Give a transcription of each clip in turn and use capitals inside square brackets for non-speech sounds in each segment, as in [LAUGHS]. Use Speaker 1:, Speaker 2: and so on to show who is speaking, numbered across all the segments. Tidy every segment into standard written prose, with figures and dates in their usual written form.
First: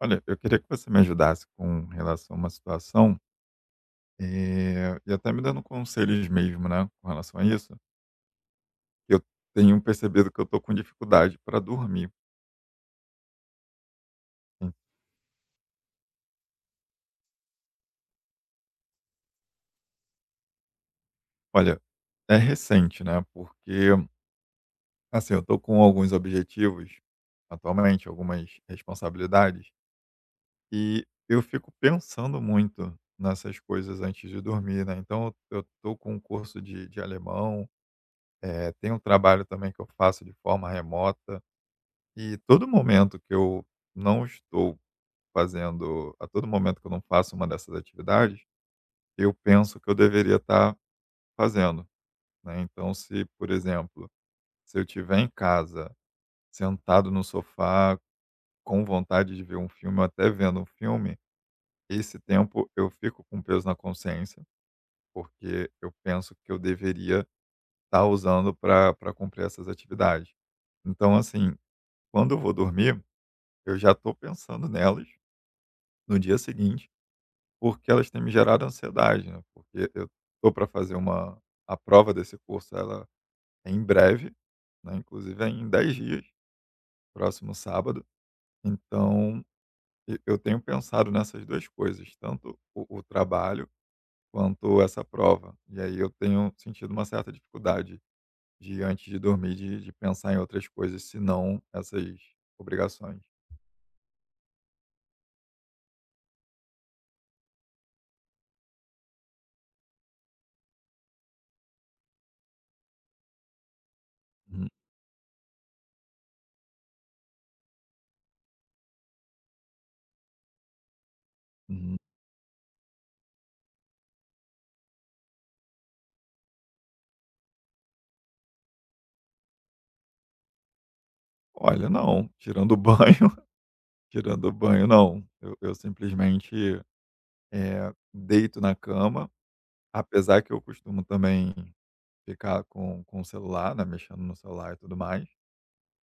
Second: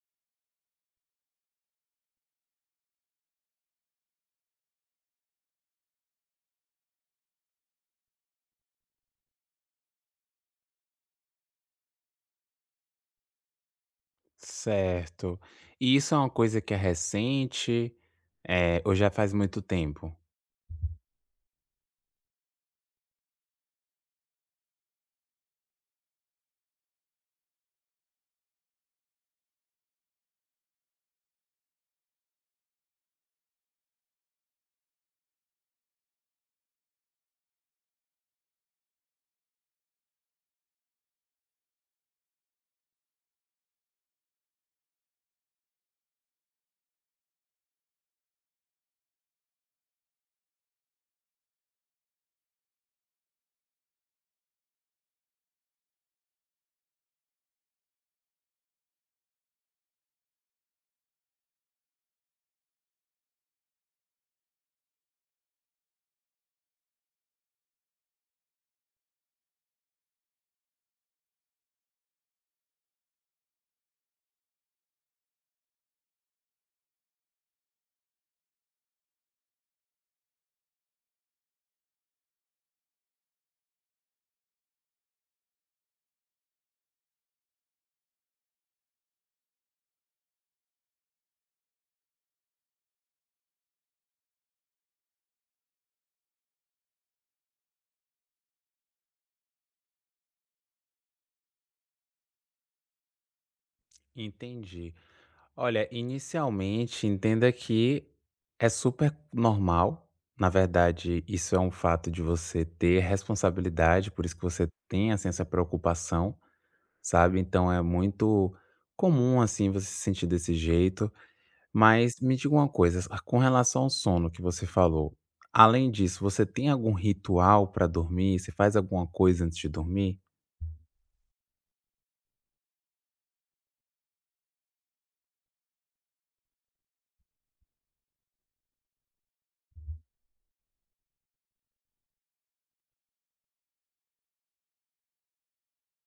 Speaker 1: Olha, eu queria que você me ajudasse com relação a uma situação, e até me dando conselhos mesmo, né, com relação a isso. Eu tenho percebido que eu tô com dificuldade para dormir. En
Speaker 2: Certo. E isso é uma coisa que é recente? É ou já faz muito tempo?
Speaker 1: olha, é recente, né, porque, assim, eu tô com alguns objetivos atualmente, algumas responsabilidades, e eu fico pensando muito nessas coisas antes de dormir, né. Então eu tô com um curso de alemão, tem um trabalho também que eu faço de forma remota. E todo momento que eu não estou fazendo a todo momento que eu não faço uma dessas atividades, eu penso que eu deveria estar fazendo, né. Então se, por exemplo, se eu estiver em casa, sentado no sofá, com vontade de ver um filme ou até vendo um filme, esse tempo eu fico com peso na consciência, porque eu penso que eu deveria estar usando para pra cumprir essas atividades. Então assim, quando eu vou dormir, eu já estou pensando nelas no dia seguinte, porque elas têm me gerado ansiedade, né, porque eu tô para fazer uma a prova desse curso, ela é em breve, né, inclusive é em 10 dias, próximo sábado. Então e eu tenho pensado nessas 2 coisas, tanto o trabalho quanto essa prova. E aí eu tenho sentido uma certa dificuldade de antes de dormir de pensar em outras coisas senão essas obrigações.
Speaker 2: Entendi. Olha, inicialmente, entenda que é super normal. Na verdade, isso é um fato de você ter responsabilidade, por isso que você
Speaker 1: Uhum,
Speaker 2: tem, assim, essa preocupação, sabe? Então é muito comum, assim, você se sentir desse jeito.
Speaker 1: uhum.
Speaker 2: Mas me diga uma coisa, a com relação ao sono que você falou, além disso, você tem algum ritual para dormir? Você faz alguma coisa antes de dormir?
Speaker 1: Olha, não, tirando o banho [LAUGHS] tirando o banho não. Eu simplesmente deito na cama, apesar que eu costumo também ficar com o celular, né, mexendo no celular e tudo mais,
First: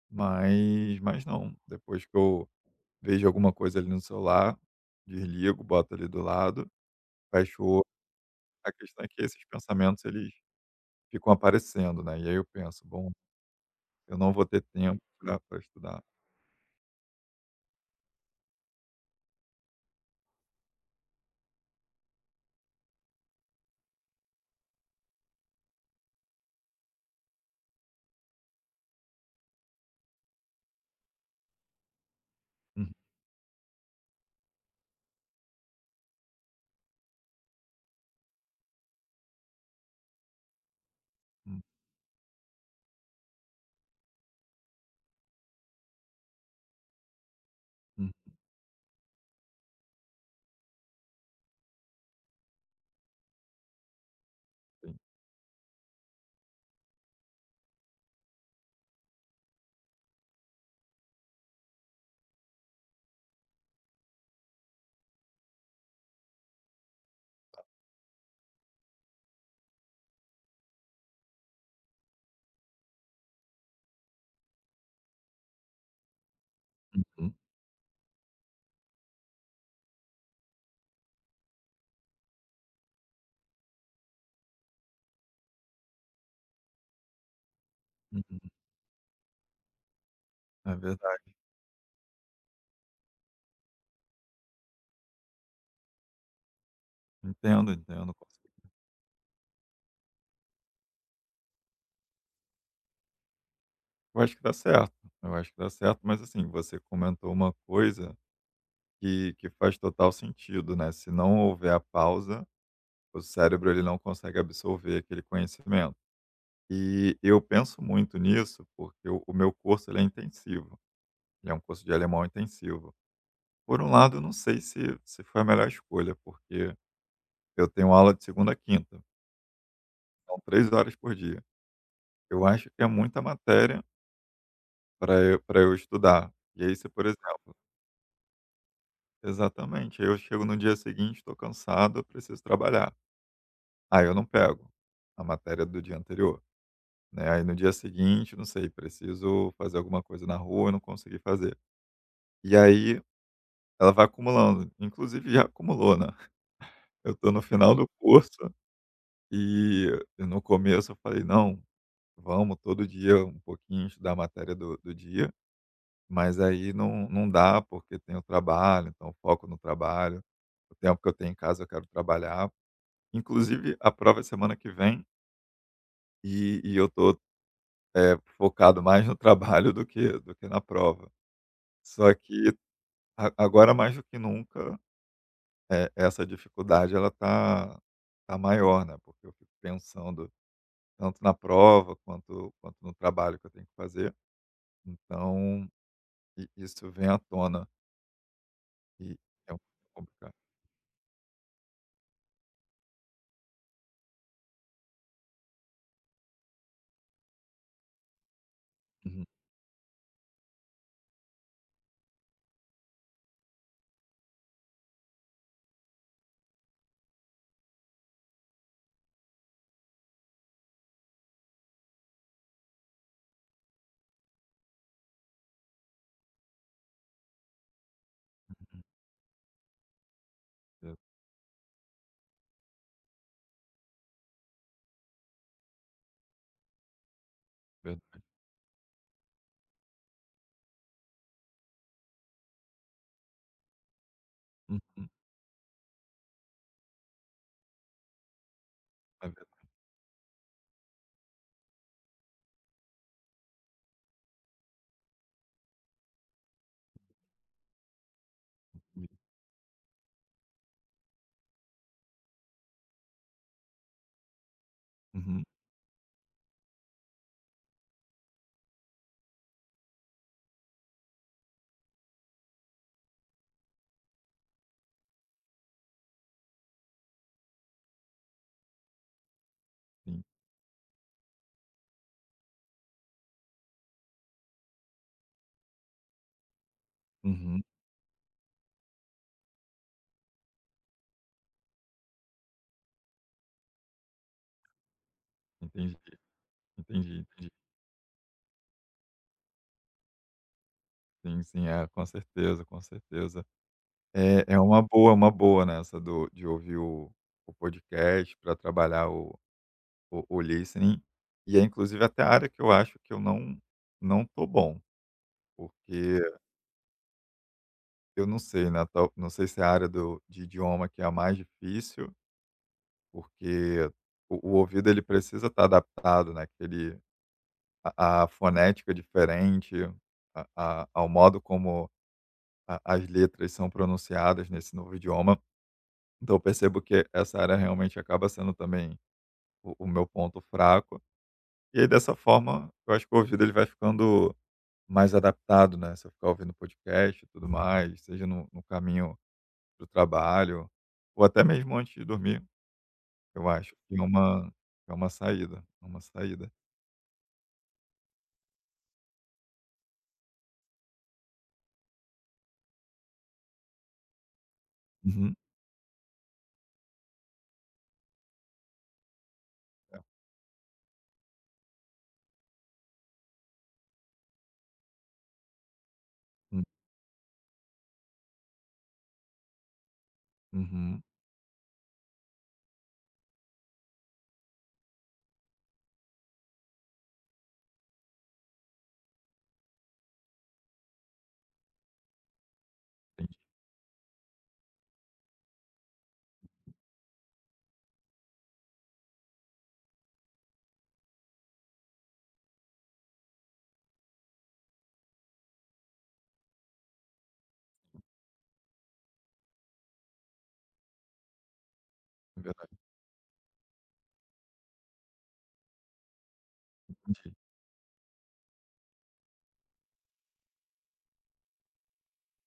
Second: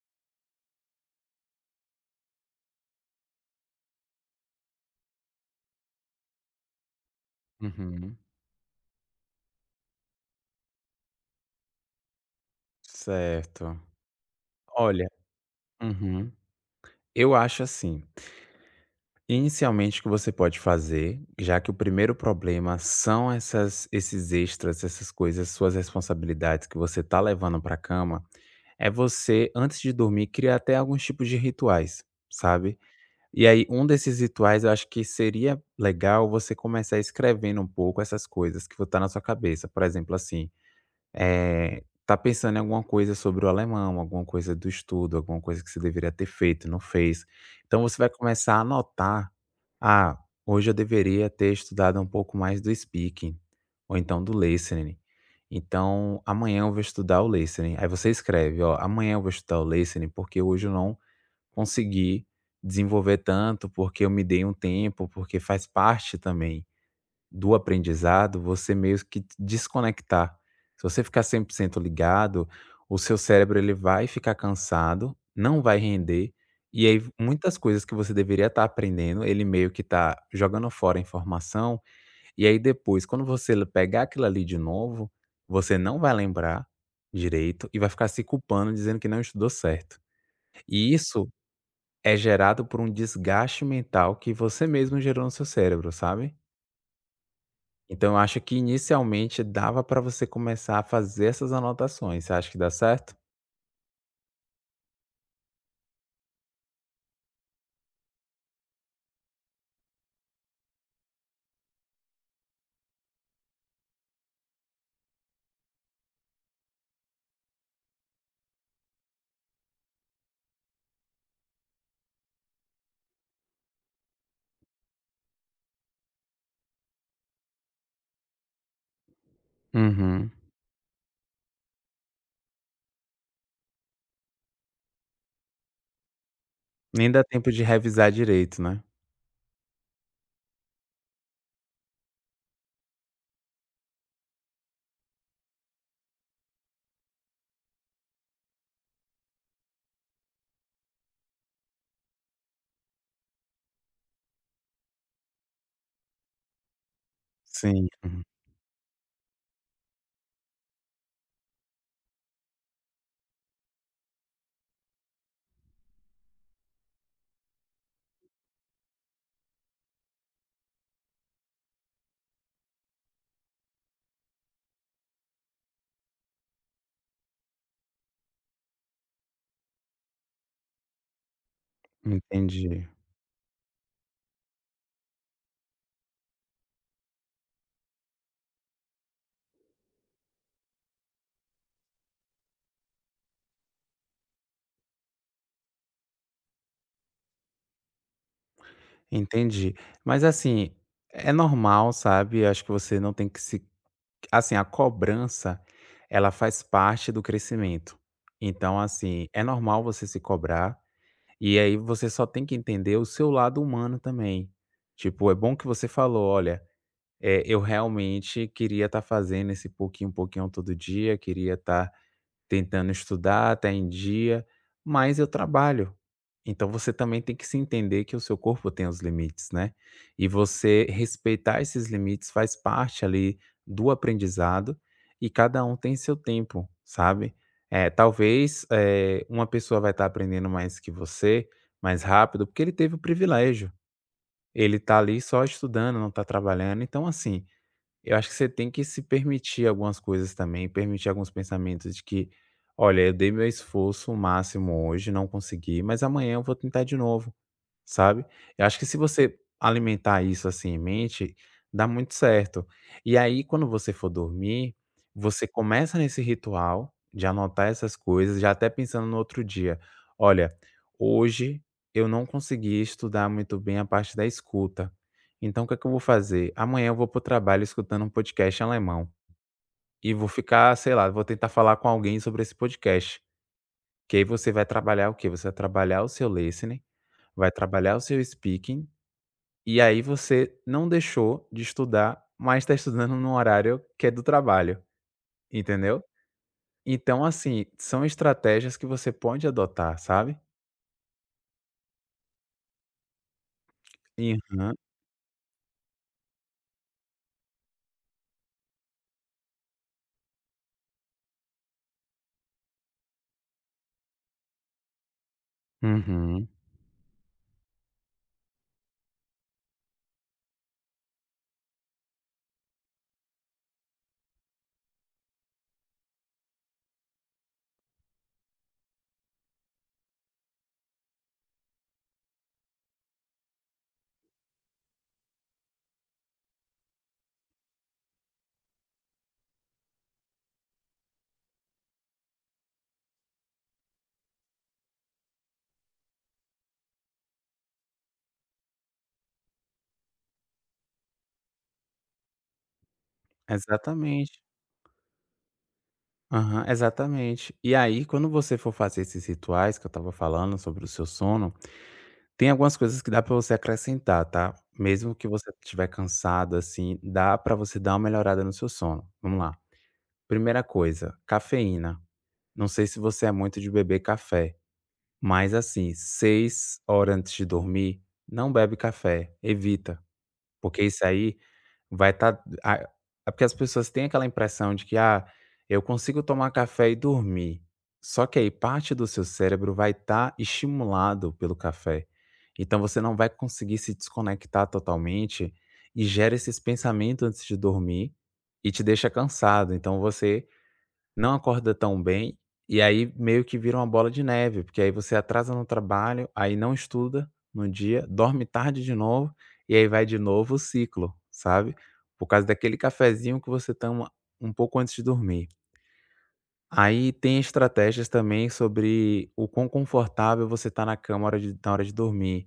Speaker 1: mas não, depois que eu vejo alguma coisa ali no celular, desligo, boto ali do lado, fecho o olho.
Speaker 2: Uhum.
Speaker 1: A questão é que esses pensamentos eles ficam aparecendo, né, e aí eu penso: "Bom,
Speaker 2: Certo.
Speaker 1: eu não vou ter tempo
Speaker 2: Olha,
Speaker 1: para estudar".
Speaker 2: uhum. Eu acho assim, inicialmente o que você pode fazer, já que o primeiro problema são essas esses extras, essas coisas, suas responsabilidades que você tá levando pra cama, é você, antes de dormir, criar até alguns tipos de rituais, sabe?
Speaker 1: Uhum,
Speaker 2: E aí, um desses rituais eu acho que seria legal você começar escrevendo um pouco essas coisas que tá na sua cabeça. Por exemplo, assim, tá pensando em alguma coisa sobre o alemão, alguma coisa do estudo, alguma coisa que você deveria ter feito e não fez. Então você vai
Speaker 1: uhum,
Speaker 2: começar a anotar: "Ah, hoje eu deveria ter estudado um pouco mais do speaking, ou então do
Speaker 1: sim,
Speaker 2: listening. Então amanhã eu vou estudar o listening". Aí você escreve: "Ó, amanhã eu vou estudar o listening, porque hoje eu não consegui desenvolver tanto, porque eu me dei um tempo, porque faz parte também do aprendizado você meio que desconectar. Se você ficar 100% ligado, o seu cérebro ele vai ficar cansado, não vai render, e aí
Speaker 1: uhum,
Speaker 2: muitas coisas que você deveria estar aprendendo, ele meio que está jogando fora a informação, e aí depois, quando você pegar aquilo ali de novo, você não vai lembrar direito e vai ficar se
Speaker 1: uhum.
Speaker 2: culpando, dizendo que não estudou certo.
Speaker 1: É
Speaker 2: E
Speaker 1: verdade.
Speaker 2: isso é gerado por um desgaste mental que você mesmo gerou no seu cérebro, sabe.
Speaker 1: Entendo,
Speaker 2: Então
Speaker 1: entendo.
Speaker 2: eu acho que inicialmente dava para você começar a fazer essas anotações, você acha que dá certo?
Speaker 1: Eu acho que dá certo, eu acho que dá certo, mas assim, você comentou uma coisa que faz total sentido, né, se não houver a pausa, o cérebro ele não consegue absorver aquele conhecimento. E eu penso muito nisso, porque o meu curso ele é intensivo, ele é um curso de alemão intensivo. Por um lado eu não sei se foi a melhor escolha, porque eu tenho aula de segunda a quinta,
Speaker 2: Uhum.
Speaker 1: são 3 horas por dia. Eu acho que é muita matéria para eu pra eu estudar. E aí se, por
Speaker 2: Nem dá tempo
Speaker 1: exemplo,
Speaker 2: de revisar direito, né.
Speaker 1: exatamente. Aí eu chego no dia seguinte, estou cansado, eu preciso trabalhar. Aí eu não pego a matéria do dia anterior, né? Aí no dia seguinte, não sei, preciso fazer alguma coisa na rua, eu não consegui fazer. E aí ela vai acumulando, inclusive já acumulou, né? [LAUGHS] Eu estou no final, uhum,
Speaker 2: Sim,
Speaker 1: do
Speaker 2: uhum.
Speaker 1: curso e no começo eu falei, não, vamos todo dia um pouquinho estudar a matéria do dia, mas aí não, não dá porque tem o trabalho, então foco no trabalho. O tempo que eu tenho em casa eu quero trabalhar. Inclusive, a prova é semana que vem e eu tô, focado mais no trabalho do que na prova. Só que
Speaker 2: Entendi,
Speaker 1: a agora mais do que nunca, essa dificuldade ela tá maior, né, porque eu fico pensando tanto na prova quanto no trabalho que eu tenho que fazer, então i isso vem à tona e é um pouco
Speaker 2: entendi. Mas
Speaker 1: complicado.
Speaker 2: assim, é normal, sabe, acho que você não tem que se assim, a cobrança, ela faz parte do crescimento. Então
Speaker 1: Uhum,
Speaker 2: assim, é normal você se cobrar. E aí você só tem que entender o seu lado humano também. Tipo, é bom que você falou: "Olha, eu realmente queria estar fazendo esse pouquinho, pouquinho todo dia, queria estar tentando estudar, tá em dia, mas eu trabalho. Então você também tem que se entender que o seu corpo
Speaker 1: uhum.
Speaker 2: tem os limites, né? E você
Speaker 1: É
Speaker 2: respeitar esses limites faz parte ali do aprendizado e cada um tem seu tempo, sabe? É,
Speaker 1: verdade.
Speaker 2: talvez é, uma pessoa vai estar aprendendo mais que você, mais rápido, porque ele teve o privilégio. Ele tá
Speaker 1: Uhum.
Speaker 2: ali só estudando, não tá trabalhando. Então, assim, eu acho que você tem que se
Speaker 1: É verdade.
Speaker 2: permitir algumas coisas também, permitir alguns pensamentos de que: "Olha, eu dei meu esforço máximo hoje, não consegui, mas amanhã eu vou tentar de novo". Sabe? Eu acho que se você alimentar isso assim em mente, dá muito certo. E aí, quando você for dormir,
Speaker 1: Uhum,
Speaker 2: você começa nesse ritual de anotar essas coisas, já até pensando no outro dia. Olha, hoje eu não consegui estudar muito bem a parte da escuta. Então, o que é que eu vou fazer? Amanhã eu vou para o trabalho escutando um podcast alemão. E
Speaker 1: sim.
Speaker 2: vou ficar, sei lá, vou tentar falar com alguém sobre esse podcast. Que aí você vai trabalhar o quê? Você vai trabalhar o seu listening, vai
Speaker 1: Uhum.
Speaker 2: trabalhar o seu speaking e aí você não deixou de estudar, mas está estudando num horário que é do trabalho,
Speaker 1: Entendi,
Speaker 2: entendeu?
Speaker 1: entendi,
Speaker 2: Então,
Speaker 1: entendi.
Speaker 2: assim, são estratégias que você pode adotar, sabe?
Speaker 1: Sim, sim. É, com certeza, com certeza. É, é
Speaker 2: Aham.
Speaker 1: uma boa, nessa do de ouvir o podcast para trabalhar o o listening. E é inclusive até a área que eu acho que eu não tô bom, porque
Speaker 2: Uhum.
Speaker 1: eu não sei, né, tal não sei se é a área do de idioma que é a mais difícil, porque o ouvido ele precisa estar adaptado, né, que ele a fonética é diferente, a a ao modo como a as letras são pronunciadas nesse novo idioma. Então eu percebo que essa área realmente acaba sendo também o meu ponto fraco. E aí, dessa forma, eu acho que o ouvido ele vai ficando mais adaptado, né? Se eu ficar ouvindo podcast e tudo mais, seja no caminho do trabalho, ou até mesmo antes de dormir, eu acho que
Speaker 2: Exatamente.
Speaker 1: é uma saída. É uma saída.
Speaker 2: Aham, exatamente. E aí, quando você for fazer esses rituais que eu estava falando sobre o seu sono, tem algumas coisas que dá para você acrescentar, tá? Mesmo que
Speaker 1: Uhum,
Speaker 2: você estiver cansado, assim, dá para você dar uma melhorada no seu sono. Vamos lá. Primeira coisa, cafeína. Não sei se você é muito de beber café. Mas assim,
Speaker 1: uhum,
Speaker 2: 6 horas antes de dormir, não bebe café, evita, porque
Speaker 1: uhum,
Speaker 2: isso aí vai estar é porque as pessoas têm aquela impressão de que: "Ah, eu consigo tomar café e dormir". Só que aí parte do seu cérebro vai estar estimulado pelo café, então você não vai
Speaker 1: entendi,
Speaker 2: conseguir se desconectar totalmente e gera esses pensamentos antes de dormir e te deixa cansado, então você não acorda tão bem, e aí meio que vira uma bola de neve, porque aí você atrasa no trabalho, aí não estuda no dia, dorme tarde de novo, e aí vai de novo o ciclo, sabe. Por
Speaker 1: é
Speaker 2: causa daquele
Speaker 1: verdade,
Speaker 2: cafezinho que você toma um pouco antes de dormir. Aí
Speaker 1: entendi.
Speaker 2: tem estratégias também sobre o quão confortável você está na cama hora de na hora de dormir.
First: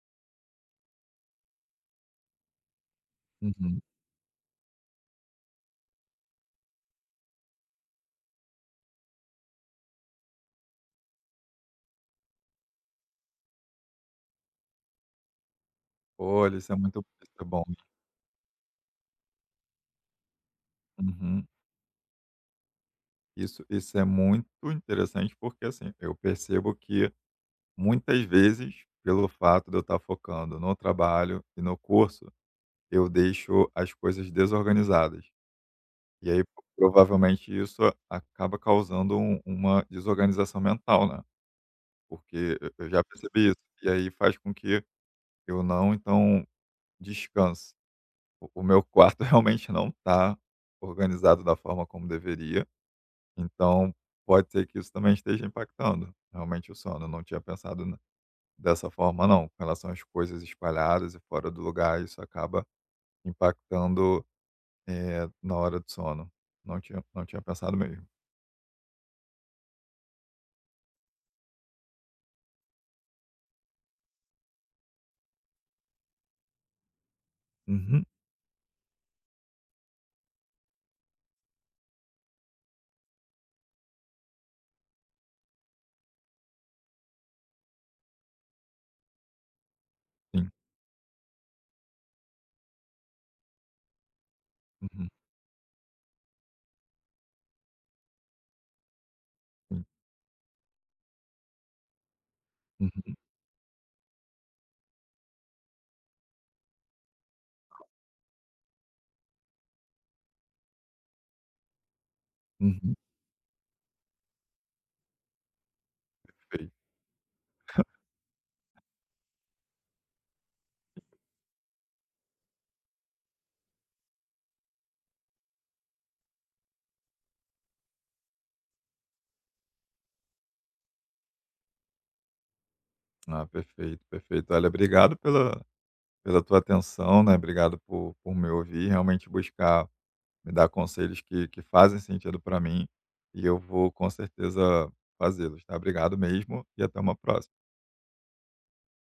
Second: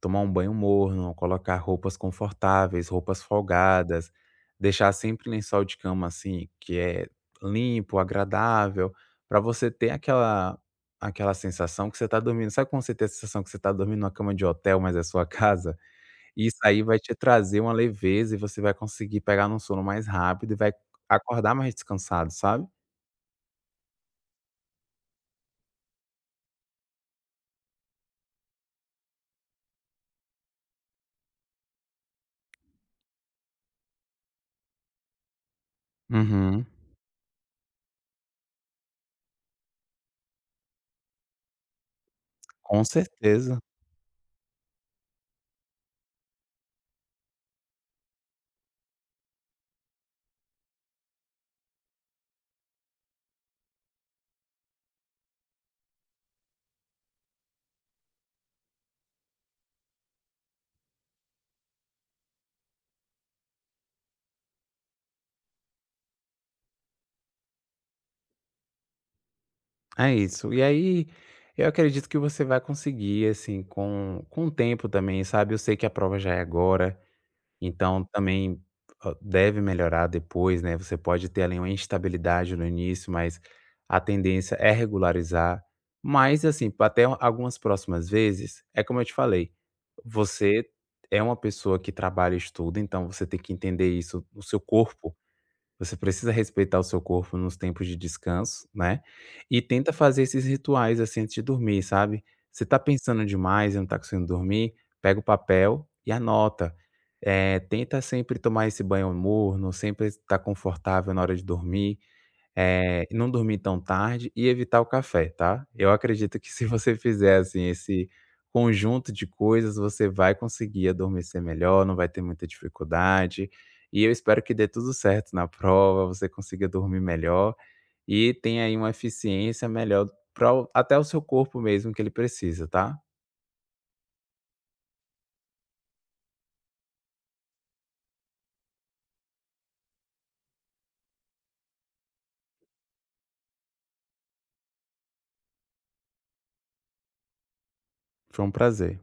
Speaker 2: Tomar um banho morno, colocar roupas confortáveis, roupas
Speaker 1: Uhum.
Speaker 2: folgadas, deixar sempre lençol de cama, assim, que é limpo, agradável, para você ter aquela sensação que você está dormindo. Sabe quando você tem a sensação que você está dormindo numa cama de hotel, mas é sua [LAUGHS] casa? Isso
Speaker 1: Olha,
Speaker 2: aí vai te
Speaker 1: isso é
Speaker 2: trazer
Speaker 1: bom.
Speaker 2: uma leveza e você vai conseguir pegar num sono mais rápido e vai
Speaker 1: Uhum.
Speaker 2: acordar mais descansado, sabe?
Speaker 1: Isso é muito interessante porque, assim, eu percebo que muitas vezes, pelo fato de eu estar focando no trabalho e no curso, eu deixo as coisas desorganizadas. E aí,
Speaker 2: Uhum.
Speaker 1: provavelmente, isso acaba causando uma desorganização mental, né, porque eu
Speaker 2: Com
Speaker 1: eu já percebi isso.
Speaker 2: certeza,
Speaker 1: E aí faz com que eu não, então, descanse. O meu quarto [LAUGHS] realmente não está organizado da forma como deveria, então pode ser que isso também esteja impactando, realmente, o sono. Eu não tinha pensado dessa forma, não. Com relação às coisas espalhadas e fora do lugar, isso acaba impactando, na hora do sono. Não tinha pensado mesmo.
Speaker 2: é isso. E aí, eu acredito que você vai conseguir, assim, com o tempo também, sabe. Eu sei que a prova já é agora, então
Speaker 1: Uhum,
Speaker 2: também, deve melhorar depois, né. Você pode ter ali uma instabilidade no início, mas a tendência é regularizar. Mas, assim, pra até algumas próximas vezes, é como eu te falei,
Speaker 1: sim.
Speaker 2: você é uma pessoa que trabalha e estuda, então você tem que entender isso, o seu
Speaker 1: Uhum,
Speaker 2: corpo. Você precisa respeitar o seu corpo nos tempos de descanso, né, e
Speaker 1: sim.
Speaker 2: tenta fazer esses rituais, assim, antes de dormir, sabe. Você tá
Speaker 1: Uhum,
Speaker 2: pensando demais e não tá conseguindo dormir, pega o papel e anota. Tenta sempre tomar esse banho morno, sempre estar confortável na hora de dormir,
Speaker 1: uhum.
Speaker 2: não dormir tão tarde e evitar o café, tá? Eu acredito que se
Speaker 1: Perfeito.
Speaker 2: você fizer, assim, esse conjunto de coisas, você vai conseguir adormecer melhor, não vai ter muita dificuldade. E eu espero que dê tudo certo na prova, você consiga dormir melhor e tenha aí uma eficiência melhor para até o seu corpo mesmo que ele precisa, tá?
Speaker 1: Ah, perfeito, perfeito. Olha, obrigado pela tua atenção, né, obrigado por me ouvir, realmente buscar me dar conselhos que fazem sentido para mim, e eu vou com certeza fazê-los, tá. Obrigado mesmo e até uma próxima.
Speaker 2: Foi um prazer.